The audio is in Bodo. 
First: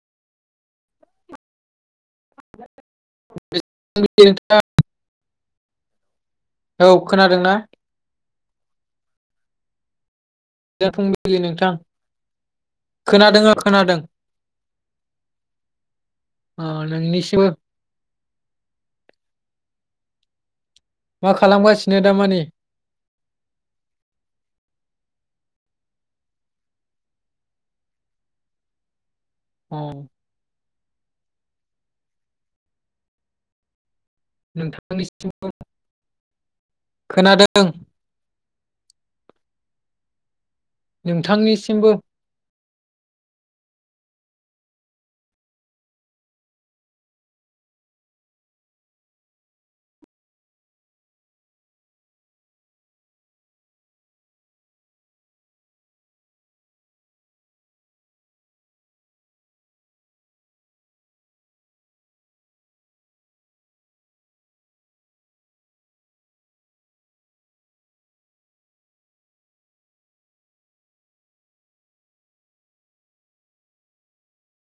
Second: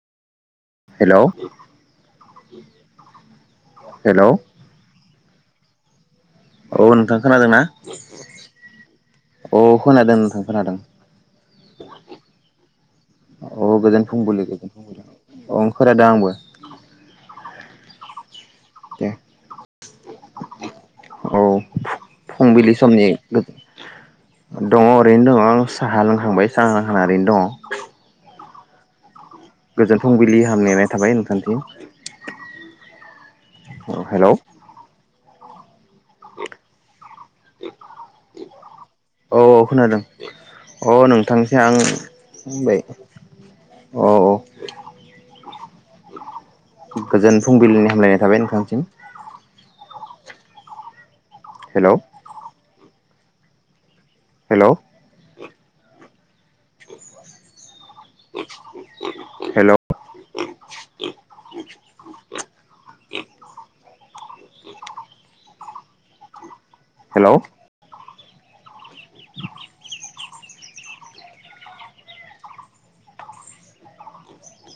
हेलौ फुंबिलि हेलौ नोंथां औ नोंथां खोनादोंना अ खोनादों नोंथां खोनादों फुंबिलि नोंथां खोनादों औ खोनादों गोजोन फुंबिलि गोजोन फुंबिलि ओं खोनादों आंबो नोंनिसिम दे मा औ खालामगासिनो दामानि फुंबिलि समनि दङ ओरैनो दङ आं साहा लोंहांबाय साहा लोंहोनानानैनो दं अ गोजोन फुंबिलि हामनाय थाबाय नोंथांथि हेलौ [unintelligible] खोनादों औ औ खोनादों अ नोंथांथिं आं नोंथांनिसिमबो बुंबाय औ औ गोजोन फुंबिलिनि हामलायनाय थाबाय नोंथांनिसिम हेल हेल हेल' हेल' [unintelligible]